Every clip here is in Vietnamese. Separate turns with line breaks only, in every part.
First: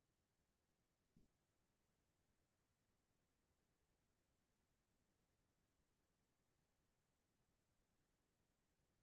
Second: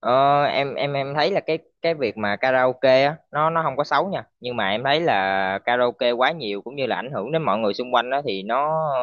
Em thấy là cái việc mà karaoke á nó không có xấu nha, nhưng mà em thấy là karaoke quá nhiều cũng như là ảnh hưởng đến mọi người xung quanh đó thì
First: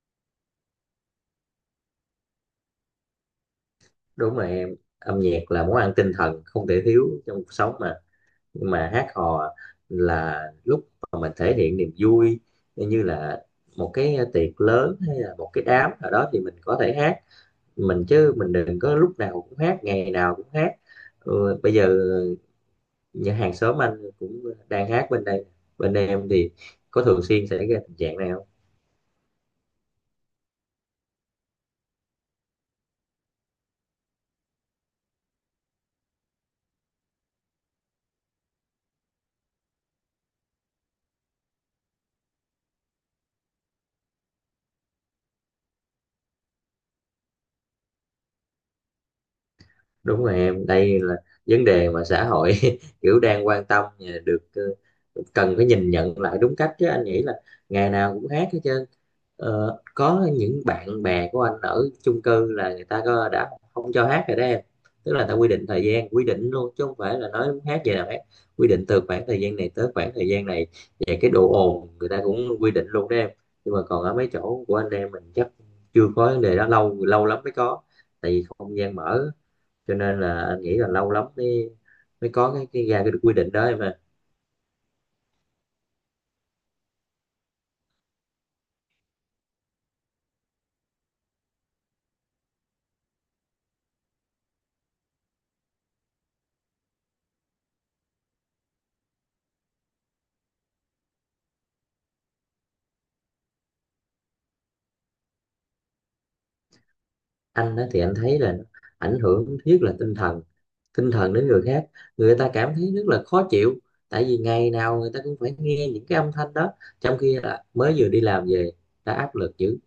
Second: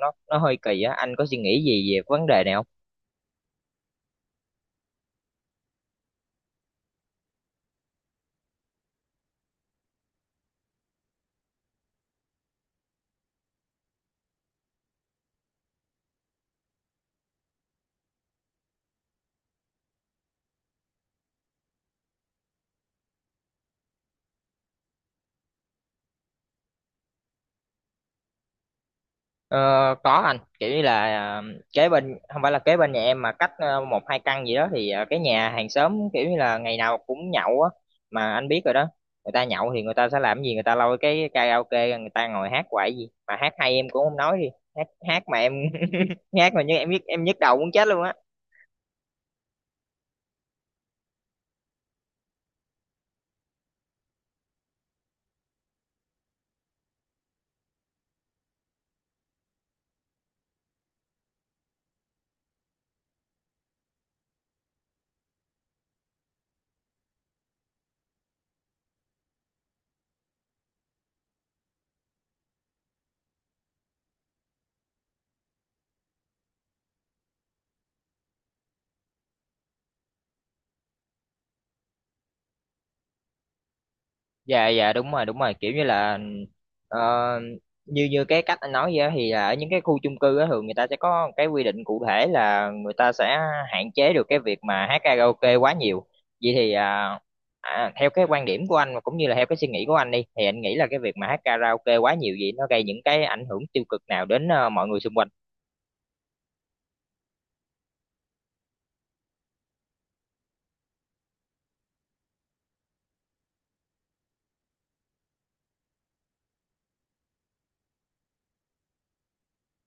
nó hơi kỳ á, anh có suy nghĩ gì về cái vấn đề này không?
Đúng rồi em, âm nhạc là món ăn tinh thần không thể thiếu trong cuộc sống mà. Nhưng mà hát hò là lúc mà mình thể hiện niềm vui, như là một cái tiệc lớn hay là một cái đám nào đó thì mình có thể hát mình, chứ mình đừng có lúc nào cũng hát, ngày nào cũng hát. Ừ, bây giờ nhà hàng xóm anh cũng đang hát bên đây. Bên đây em thì có thường xuyên xảy ra tình trạng này không?
Ờ, có anh, kiểu như là kế bên, không phải là kế bên nhà em mà cách một hai căn gì đó, thì cái nhà hàng xóm kiểu như là ngày nào cũng nhậu á. Mà anh biết rồi đó, người ta nhậu thì người ta sẽ làm gì, người ta lôi cái karaoke ra, người ta ngồi hát hoài. Gì mà hát hay em cũng không nói đi, hát hát mà em hát mà như em nhức, em nhức đầu muốn chết luôn á.
Đúng rồi em, đây là vấn đề mà xã hội kiểu đang quan tâm, được, cần phải nhìn nhận lại đúng cách chứ anh nghĩ là ngày nào cũng hát hết trơn. Có những bạn bè của anh ở chung cư là người ta có đã không cho hát rồi đó em. Tức là người ta quy định thời gian, quy định luôn chứ không phải là nói muốn hát gì nào hát, quy định từ khoảng thời gian này tới khoảng thời gian này, và cái độ ồn người ta cũng quy định luôn đó em. Nhưng mà còn ở mấy chỗ của anh em mình chắc chưa có vấn đề đó, lâu lâu lắm mới có. Tại vì không gian mở cho nên là anh nghĩ là lâu lắm mới mới có cái ra cái quy định đó mà.
Dạ dạ đúng rồi đúng rồi, kiểu như là ờ, như như cái cách anh nói vậy á, thì là ở những cái khu chung cư á, thường người ta sẽ có cái quy định cụ thể là người ta sẽ hạn chế được cái việc mà hát karaoke quá nhiều. Vậy thì theo cái quan điểm của anh và cũng như là theo cái suy nghĩ của anh đi, thì anh nghĩ là cái việc mà hát karaoke quá nhiều vậy nó gây những cái ảnh hưởng tiêu cực nào đến mọi người xung quanh?
Anh á thì anh thấy là nó ảnh hưởng thứ nhất là tinh thần, đến người khác, người ta cảm thấy rất là khó chịu. Tại vì ngày nào người ta cũng phải nghe những cái âm thanh đó, trong khi là mới vừa đi làm về đã áp lực dữ,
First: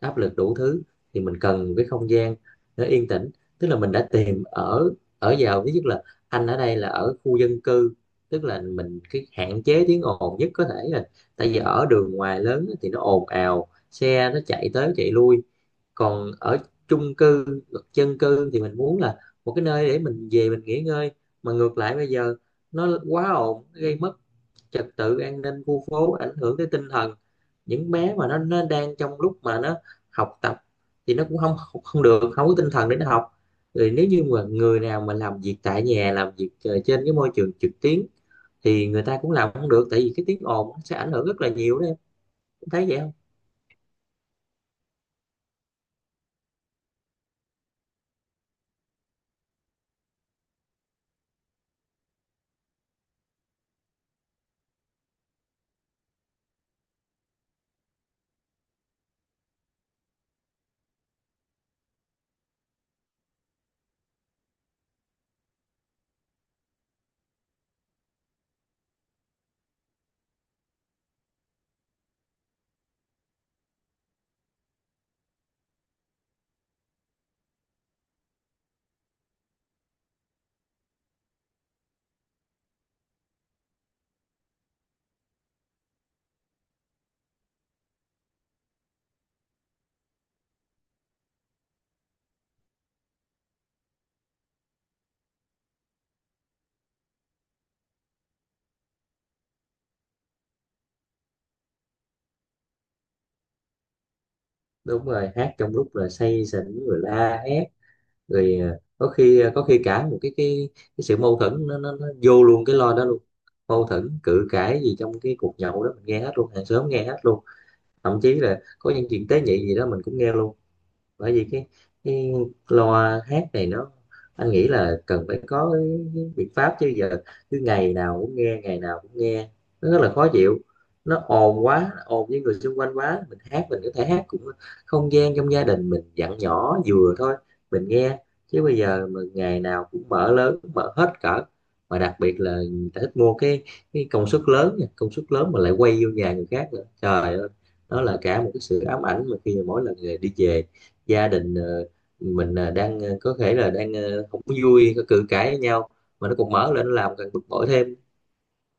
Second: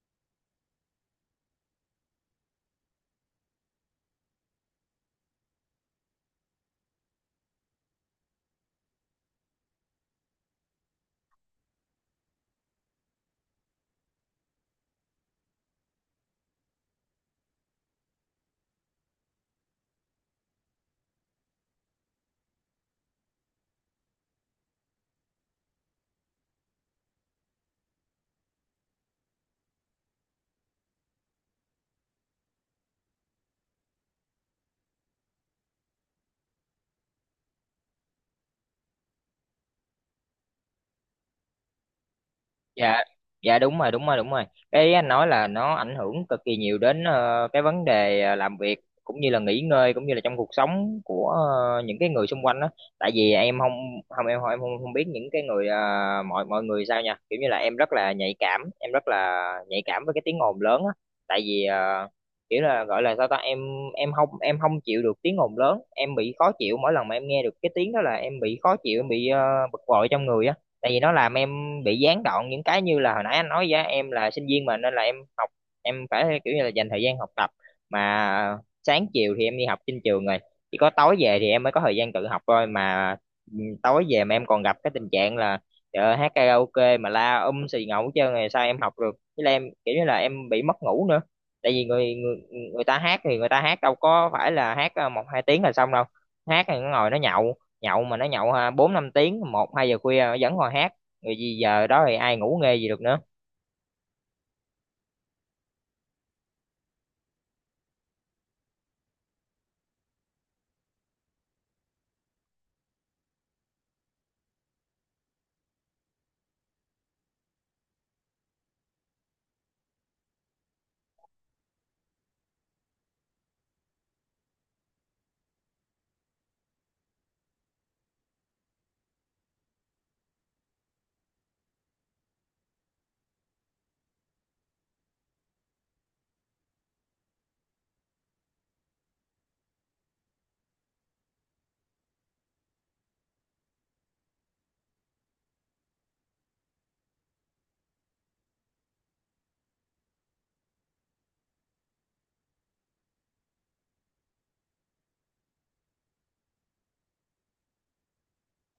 áp lực đủ thứ, thì mình cần cái không gian nó yên tĩnh. Tức là mình đã tìm ở ở vào thứ nhất là anh ở đây là ở khu dân cư, tức là mình cái hạn chế tiếng ồn nhất có thể rồi. Tại vì ở đường ngoài lớn á thì nó ồn ào, xe nó chạy tới chạy lui, còn ở chung cư, dân cư thì mình muốn là một cái nơi để mình về mình nghỉ ngơi. Mà ngược lại bây giờ nó quá ồn, nó gây mất trật tự an ninh khu phố, ảnh hưởng tới tinh thần những bé mà nó đang trong lúc mà nó học tập, thì nó cũng không không được, không có tinh thần để nó học. Rồi nếu như mà người nào mà làm việc tại nhà, làm việc trên cái môi trường trực tuyến thì người ta cũng làm không được, tại vì cái tiếng ồn nó sẽ ảnh hưởng rất là nhiều đó em. Em thấy vậy
dạ
không?
dạ đúng rồi đúng rồi đúng rồi, cái anh nói là nó ảnh hưởng cực kỳ nhiều đến cái vấn đề làm việc, cũng như là nghỉ ngơi, cũng như là trong cuộc sống của những cái người xung quanh đó. Tại vì em không không em không biết những cái người mọi mọi người sao nha, kiểu như là em rất là nhạy cảm, em rất là nhạy cảm với cái tiếng ồn lớn á. Tại vì kiểu là gọi là sao ta, em em không chịu được tiếng ồn lớn, em bị khó chịu. Mỗi lần mà em nghe được cái tiếng đó là em bị khó chịu, em bị bực bội trong người á. Tại vì nó làm em bị gián đoạn những cái, như là hồi nãy anh nói với em là sinh viên mà, nên là em học, em phải kiểu như là dành thời gian học tập. Mà sáng chiều thì em đi học trên trường rồi, chỉ có tối về thì em mới có thời gian tự học thôi. Mà tối về mà em còn gặp cái tình trạng là, trời ơi, hát karaoke mà la xì ngầu hết trơn rồi, sao em học được? Với là em kiểu như là em bị mất ngủ nữa. Tại vì người người người ta hát thì người ta hát đâu có phải là hát một hai tiếng là xong đâu. Hát thì nó ngồi nó nhậu, nhậu mà nó nhậu ha, bốn năm tiếng, một hai giờ khuya nó vẫn còn hát, rồi gì giờ đó thì ai ngủ nghe gì được nữa.
Đúng rồi, hát trong lúc là say sỉnh rồi la hét rồi, có khi cả một cái sự mâu thuẫn nó vô luôn cái lo đó luôn. Mâu thuẫn cự cãi gì trong cái cuộc nhậu đó mình nghe hết luôn, hàng xóm nghe hết luôn, thậm chí là có những chuyện tế nhị gì đó mình cũng nghe luôn. Bởi vì cái loa hát này nó, anh nghĩ là cần phải có cái biện pháp chứ giờ cứ ngày nào cũng nghe, ngày nào cũng nghe nó rất là khó chịu. Nó ồn, quá ồn với người xung quanh quá, mình hát mình có thể hát cũng không gian trong gia đình mình, dặn nhỏ vừa thôi mình nghe, chứ bây giờ mà ngày nào cũng mở lớn, mở hết cỡ. Mà đặc biệt là người ta thích mua cái công suất lớn nha, công suất lớn mà lại quay vô nhà người khác nữa, trời ơi. Đó là cả một cái sự ám ảnh, mà khi mà mỗi lần người đi về gia đình mình đang có thể là đang không có vui, có cự cãi với nhau mà nó còn mở lên nó làm càng bực bội thêm.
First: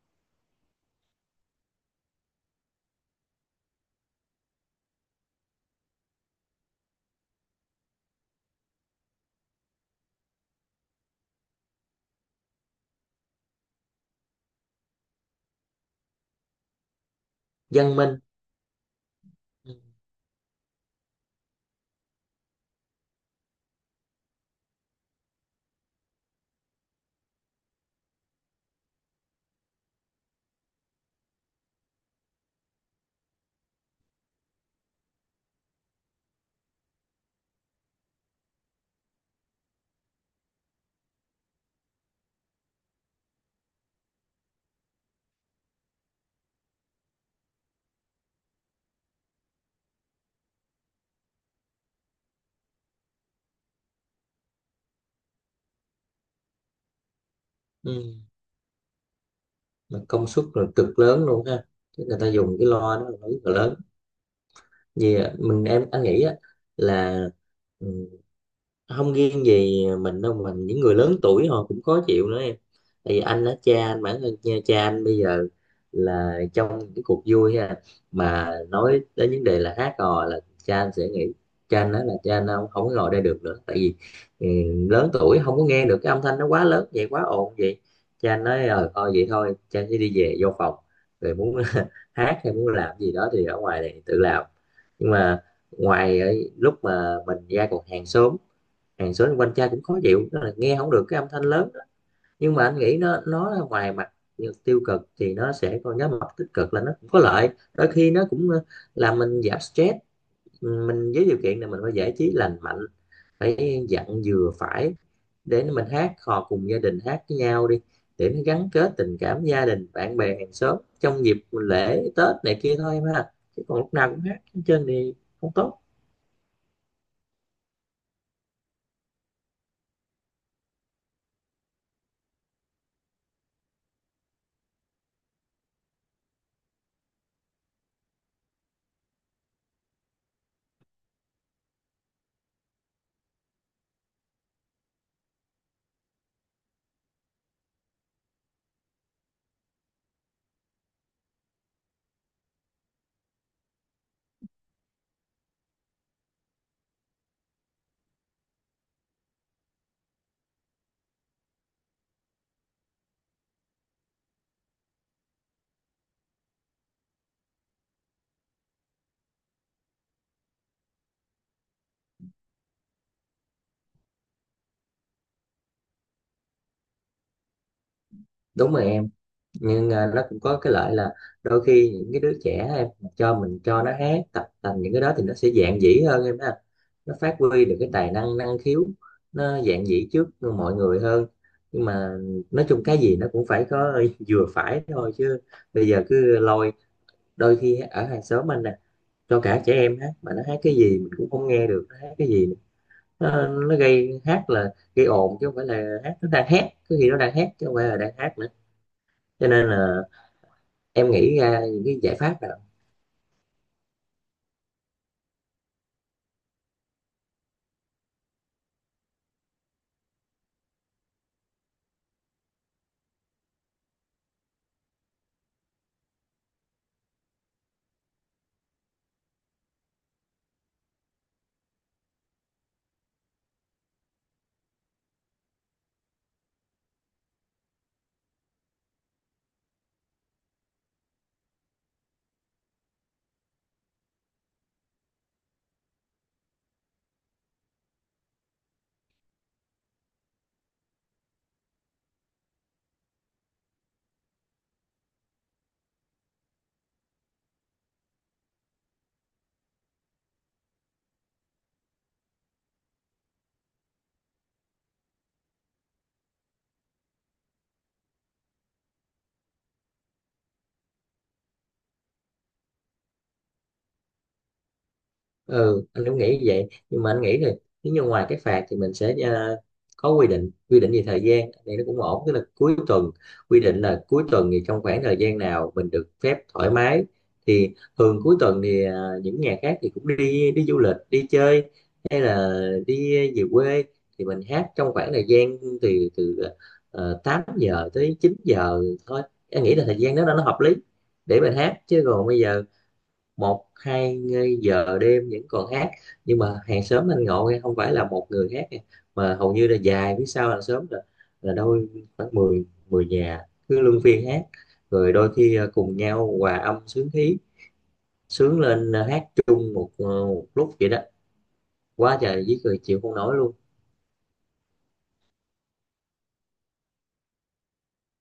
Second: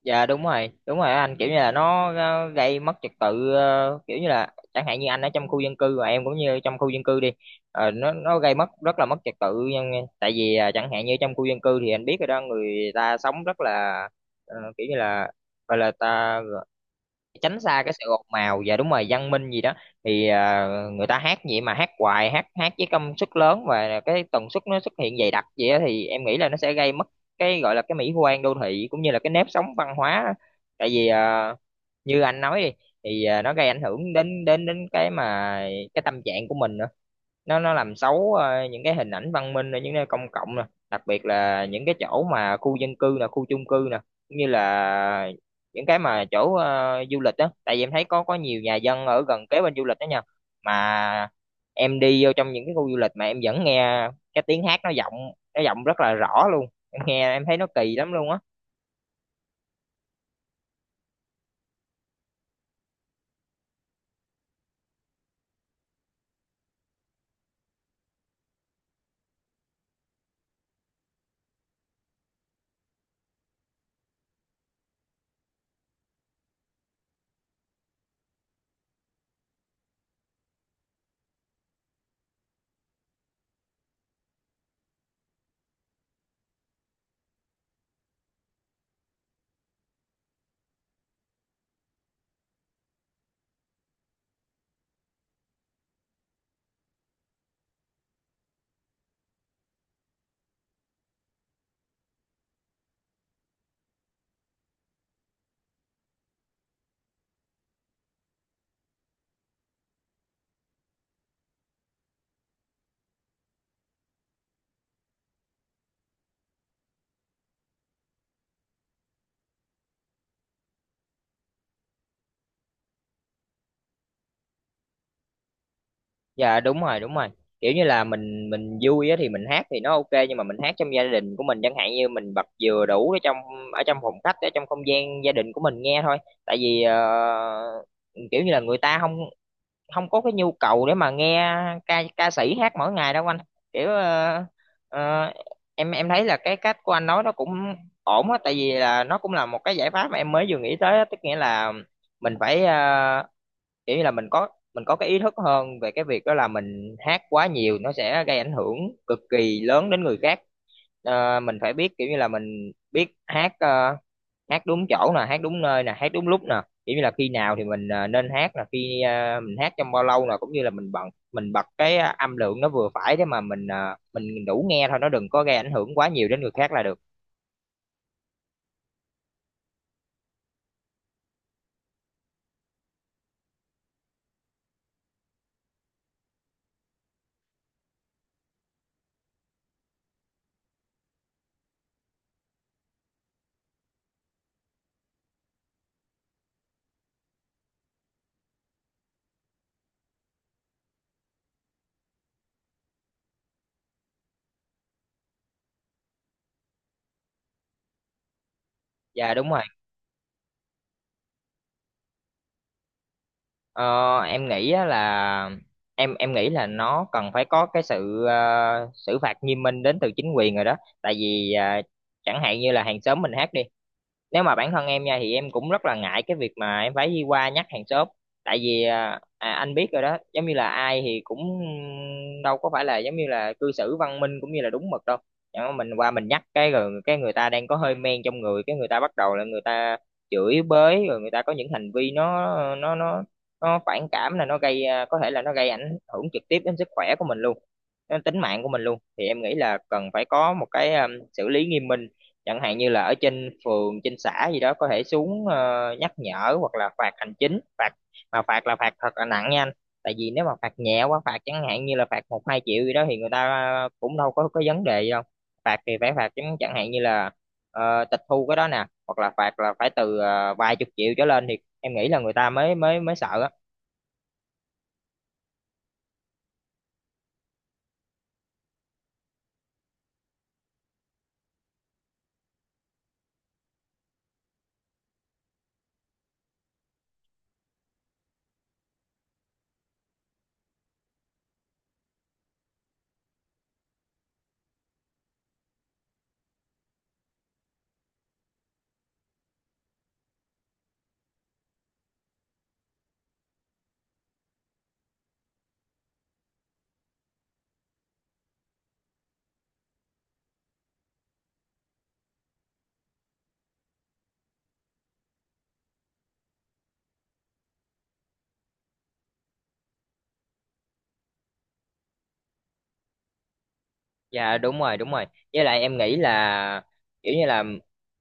Dạ đúng rồi anh, kiểu như là nó gây mất trật tự. Ờ, Kiểu như là chẳng hạn như anh ở trong khu dân cư và em cũng như trong khu dân cư đi, nó gây mất rất là mất trật tự nhưng- tại vì chẳng hạn như trong khu dân cư thì anh biết rồi đó, người ta sống rất là kiểu như là, gọi là ta tránh xa cái
Văn
sự
minh.
ồn ào và đúng rồi, văn minh gì
Ừ.
đó. Thì người ta hát vậy mà hát hoài, hát hát với công suất lớn và cái tần suất nó xuất hiện dày đặc vậy á, thì em nghĩ là nó sẽ gây mất cái gọi là cái mỹ quan đô thị, cũng như là cái nếp sống văn hóa. Tại vì như anh nói đi, thì nó gây ảnh hưởng đến đến đến cái mà cái tâm trạng của mình nữa. Nó làm xấu những cái hình ảnh văn minh ở những nơi công cộng nè, đặc biệt là những cái chỗ mà khu dân cư nè, khu chung cư nè, cũng như là những cái mà chỗ du lịch đó. Tại vì em thấy có nhiều nhà dân ở gần kế bên du lịch đó nha, mà em đi vô trong những cái khu du lịch mà em vẫn nghe cái tiếng hát nó vọng, nó vọng rất là rõ luôn. Em nghe em thấy nó kỳ lắm
Ừ.
luôn á.
Mà công suất là cực lớn luôn ha. Chứ người ta dùng cái loa đó là nó rất là lớn, vì mình em anh nghĩ á, là ừ, không riêng gì mình đâu, mình những người lớn tuổi họ cũng khó chịu nữa em. Tại vì anh á, cha anh, bản thân cha anh bây giờ là trong những cuộc vui ha, mà nói đến vấn đề là hát hò là cha anh sẽ nghĩ, cha anh nói là cha anh không không có ngồi đây được nữa. Tại vì ừ, lớn tuổi không có nghe được cái âm thanh nó quá lớn vậy, quá ồn vậy. Cha anh nói thôi vậy thôi cha sẽ đi về vô phòng, rồi muốn hát hay muốn làm gì đó thì ở ngoài này tự làm. Nhưng mà ngoài ấy, lúc mà mình ra còn hàng xóm, hàng xóm quanh cha cũng khó chịu đó, là nghe không được cái âm thanh lớn đó. Nhưng mà anh nghĩ nó ngoài mặt tiêu cực thì nó sẽ có nhóm mặt tích cực là nó cũng có lợi, đôi khi nó cũng làm mình giảm stress mình, với điều kiện là mình phải giải trí lành mạnh, phải dặn vừa phải, để mình hát hò cùng gia đình, hát với nhau đi, để nó gắn kết tình cảm gia đình, bạn bè, hàng xóm trong dịp lễ Tết này kia thôi em ha, chứ còn lúc nào cũng hát trên thì không tốt.
Dạ đúng rồi đúng rồi, kiểu như là mình vui á thì mình hát thì nó ok, nhưng mà mình hát trong gia đình của mình, chẳng hạn như mình bật vừa đủ ở trong, ở trong phòng khách, ở trong không gian gia đình của mình nghe thôi. Tại vì kiểu như là người ta không không có cái nhu cầu để mà nghe ca ca sĩ hát mỗi ngày đâu anh. kiểu ờ, ờ, em thấy là cái cách của anh nói nó cũng ổn á, tại vì là nó cũng là một cái giải pháp mà em mới vừa nghĩ tới á, tức nghĩa là mình phải kiểu như là mình có cái ý thức hơn về cái việc đó là mình hát quá nhiều nó sẽ gây ảnh hưởng cực kỳ lớn đến người khác. Mình phải biết kiểu như là mình biết hát, hát đúng chỗ nè, hát đúng nơi nè, hát đúng lúc nè, kiểu như là khi nào thì mình nên hát, là khi mình hát trong bao lâu nè, cũng như là mình bật cái âm lượng nó vừa phải, để mà mình mình đủ nghe thôi, nó đừng có gây ảnh hưởng quá nhiều đến người khác là được.
Đúng rồi em, nhưng nó cũng có cái lợi là đôi khi những cái đứa trẻ em, cho mình cho nó hát tập tành những cái đó thì nó sẽ dạn dĩ hơn em ha, nó phát huy được cái tài năng, năng khiếu, nó dạn dĩ trước mọi người hơn. Nhưng mà nói chung cái gì nó cũng phải có vừa phải thôi chứ, bây giờ cứ lôi, đôi khi ở hàng xóm anh nè, cho cả trẻ em hát mà nó hát cái gì mình cũng không nghe được nó hát cái gì, nó gây hát là gây ồn chứ không phải là hát, nó đang hát có khi nó đang hát chứ không phải là đang hát nữa.
Dạ
Cho
đúng rồi.
nên là em nghĩ ra những cái giải pháp nào?
Ờ, em nghĩ á là em nghĩ là nó cần phải có cái sự xử phạt nghiêm minh đến từ chính quyền rồi đó. Tại vì chẳng hạn như là hàng xóm mình hát đi, nếu mà bản thân em nha thì em cũng rất là ngại cái việc mà em phải đi qua nhắc hàng xóm. Tại vì anh biết rồi đó, giống như là ai thì cũng đâu có phải là giống như là cư xử văn minh cũng như là đúng mực đâu. Chẳng mà mình qua mình nhắc cái rồi cái người ta đang có hơi men trong người, cái người ta bắt đầu là người ta chửi bới, rồi người ta có những hành vi nó nó nó nó phản cảm, là nó gây có thể là nó gây ảnh hưởng trực tiếp đến sức khỏe của mình luôn, đến tính mạng của mình luôn. Thì em nghĩ là cần phải có một cái xử lý nghiêm minh, chẳng hạn như là ở trên phường trên xã gì đó có thể xuống nhắc nhở, hoặc là phạt hành chính. Phạt mà phạt là phạt thật là nặng nha anh. Tại vì nếu mà phạt nhẹ quá, phạt chẳng hạn như là phạt một hai triệu gì đó thì người ta cũng đâu có vấn đề gì đâu. Phạt thì phải phạt chẳng chẳng hạn như là tịch thu cái đó nè, hoặc là phạt là phải từ vài chục triệu trở lên, thì em nghĩ là người ta mới mới mới sợ á.
Ừ, anh cũng nghĩ như vậy, nhưng mà anh nghĩ thì nếu như ngoài cái phạt thì mình sẽ có quy định, quy định về thời gian này nó cũng ổn, tức là cuối tuần, quy định là cuối tuần thì trong khoảng thời gian nào mình được phép thoải mái. Thì thường cuối tuần thì những nhà khác thì cũng đi đi du lịch, đi chơi, hay là đi về quê, thì mình hát trong khoảng thời gian từ từ 8 giờ tới 9 giờ thôi, em nghĩ là thời gian đó nó hợp lý để mình hát. Chứ còn bây giờ một hai giờ đêm vẫn còn hát. Nhưng mà hàng xóm anh ngộ nghe, không phải là một người hát nghe, mà hầu như là dài phía sau hàng xóm là đôi khoảng 10 10 nhà cứ luân phiên hát. Rồi đôi khi cùng nhau hòa âm sướng khí, sướng lên, hát chung một lúc vậy đó, quá trời với cười chịu không nổi luôn.
Dạ đúng rồi đúng rồi, với lại em nghĩ là kiểu như là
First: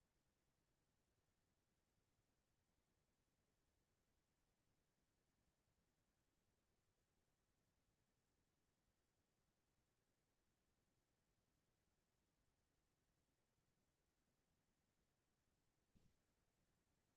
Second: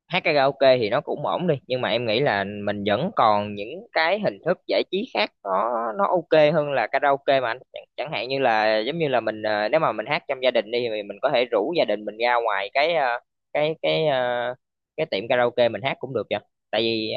hát karaoke thì nó cũng ổn đi, nhưng mà em nghĩ là mình vẫn còn những cái hình thức giải trí khác nó ok hơn là karaoke mà anh. Chẳng hạn như là giống như là mình nếu mà mình hát trong gia đình đi thì mình có thể rủ gia đình mình ra ngoài cái cái cái ờ, cái tiệm karaoke mình hát cũng được vậy. Tại vì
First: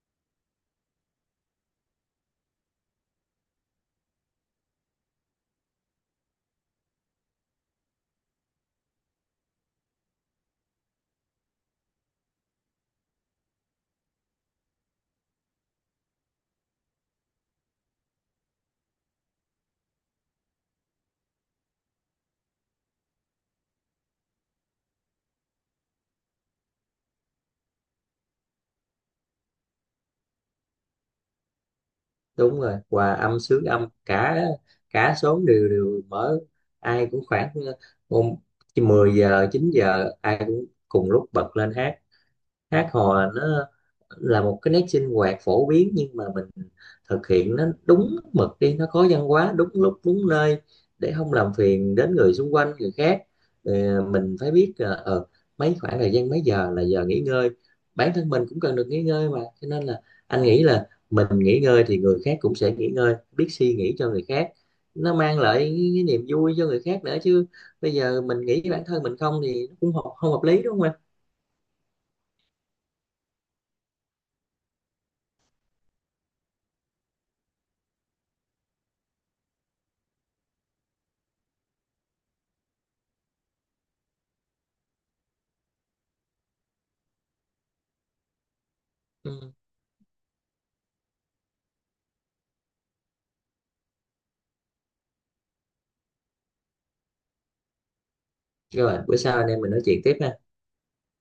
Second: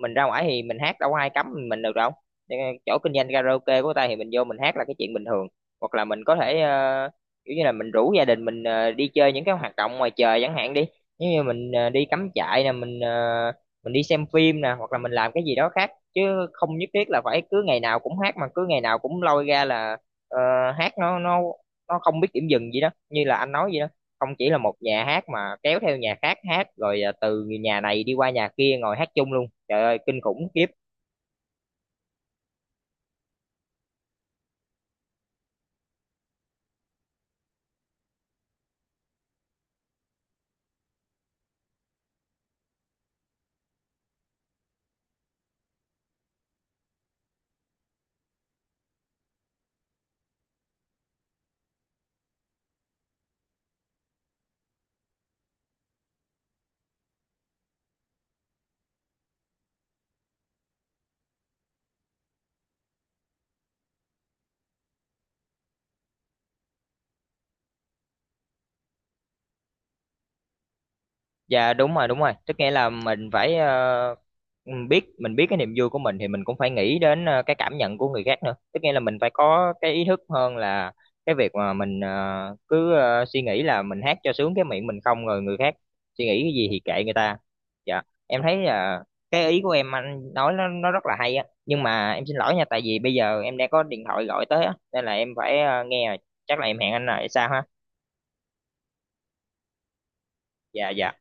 mình ra ngoài thì mình hát đâu có ai cấm mình được đâu. Cho nên chỗ kinh doanh karaoke của ta thì mình vô mình hát là cái chuyện bình thường. Hoặc là mình có thể kiểu như là mình rủ gia đình mình đi chơi những cái hoạt động ngoài trời chẳng hạn đi. Nếu như mình đi cắm trại nè, mình đi xem phim nè, hoặc là mình làm cái gì đó khác chứ không nhất thiết là phải cứ ngày nào cũng hát. Mà cứ ngày nào cũng lôi ra là ờ, hát, nó không biết điểm dừng gì đó như là anh nói vậy đó. Không chỉ là một nhà hát mà kéo theo nhà khác hát, rồi từ nhà này đi qua nhà kia ngồi hát chung luôn. Trời ơi, kinh khủng khiếp.
Đúng rồi, hòa âm sướng âm, cả cả xóm đều đều mở, ai cũng khoảng ờ, 10 giờ 9 giờ ai cũng cùng lúc bật lên hát. Hát hò là nó là một cái nét sinh hoạt phổ biến, nhưng mà mình thực hiện nó đúng mực đi, nó có văn hóa, đúng lúc đúng nơi để không làm phiền đến người xung quanh, người khác. Mình phải biết là mấy khoảng thời gian mấy giờ là giờ nghỉ ngơi. Bản thân mình cũng cần được nghỉ ngơi mà, cho nên là anh nghĩ là mình nghỉ ngơi thì người khác cũng sẽ nghỉ ngơi, biết suy nghĩ cho người khác, nó mang lại cái niềm vui cho người khác nữa chứ. Bây giờ mình nghĩ bản thân mình không thì nó cũng không hợp lý đúng không anh?
Dạ đúng rồi đúng rồi, tức nghĩa là mình phải mình biết cái niềm vui của mình thì mình cũng phải nghĩ đến cái cảm nhận của người khác nữa. Tức nghĩa là mình phải có cái ý thức hơn là cái việc mà mình suy nghĩ là mình hát cho sướng cái miệng mình không, rồi người khác suy nghĩ cái gì thì kệ người ta. Dạ em thấy là cái
Ừ.
ý của em anh nói nó rất là hay á, nhưng mà em xin lỗi nha, tại vì bây giờ em đang có điện thoại gọi tới á, nên là em phải nghe rồi. Chắc là em hẹn anh lại sao ha.
Rồi, bữa sau anh em mình nói chuyện tiếp ha.
Dạ dạ.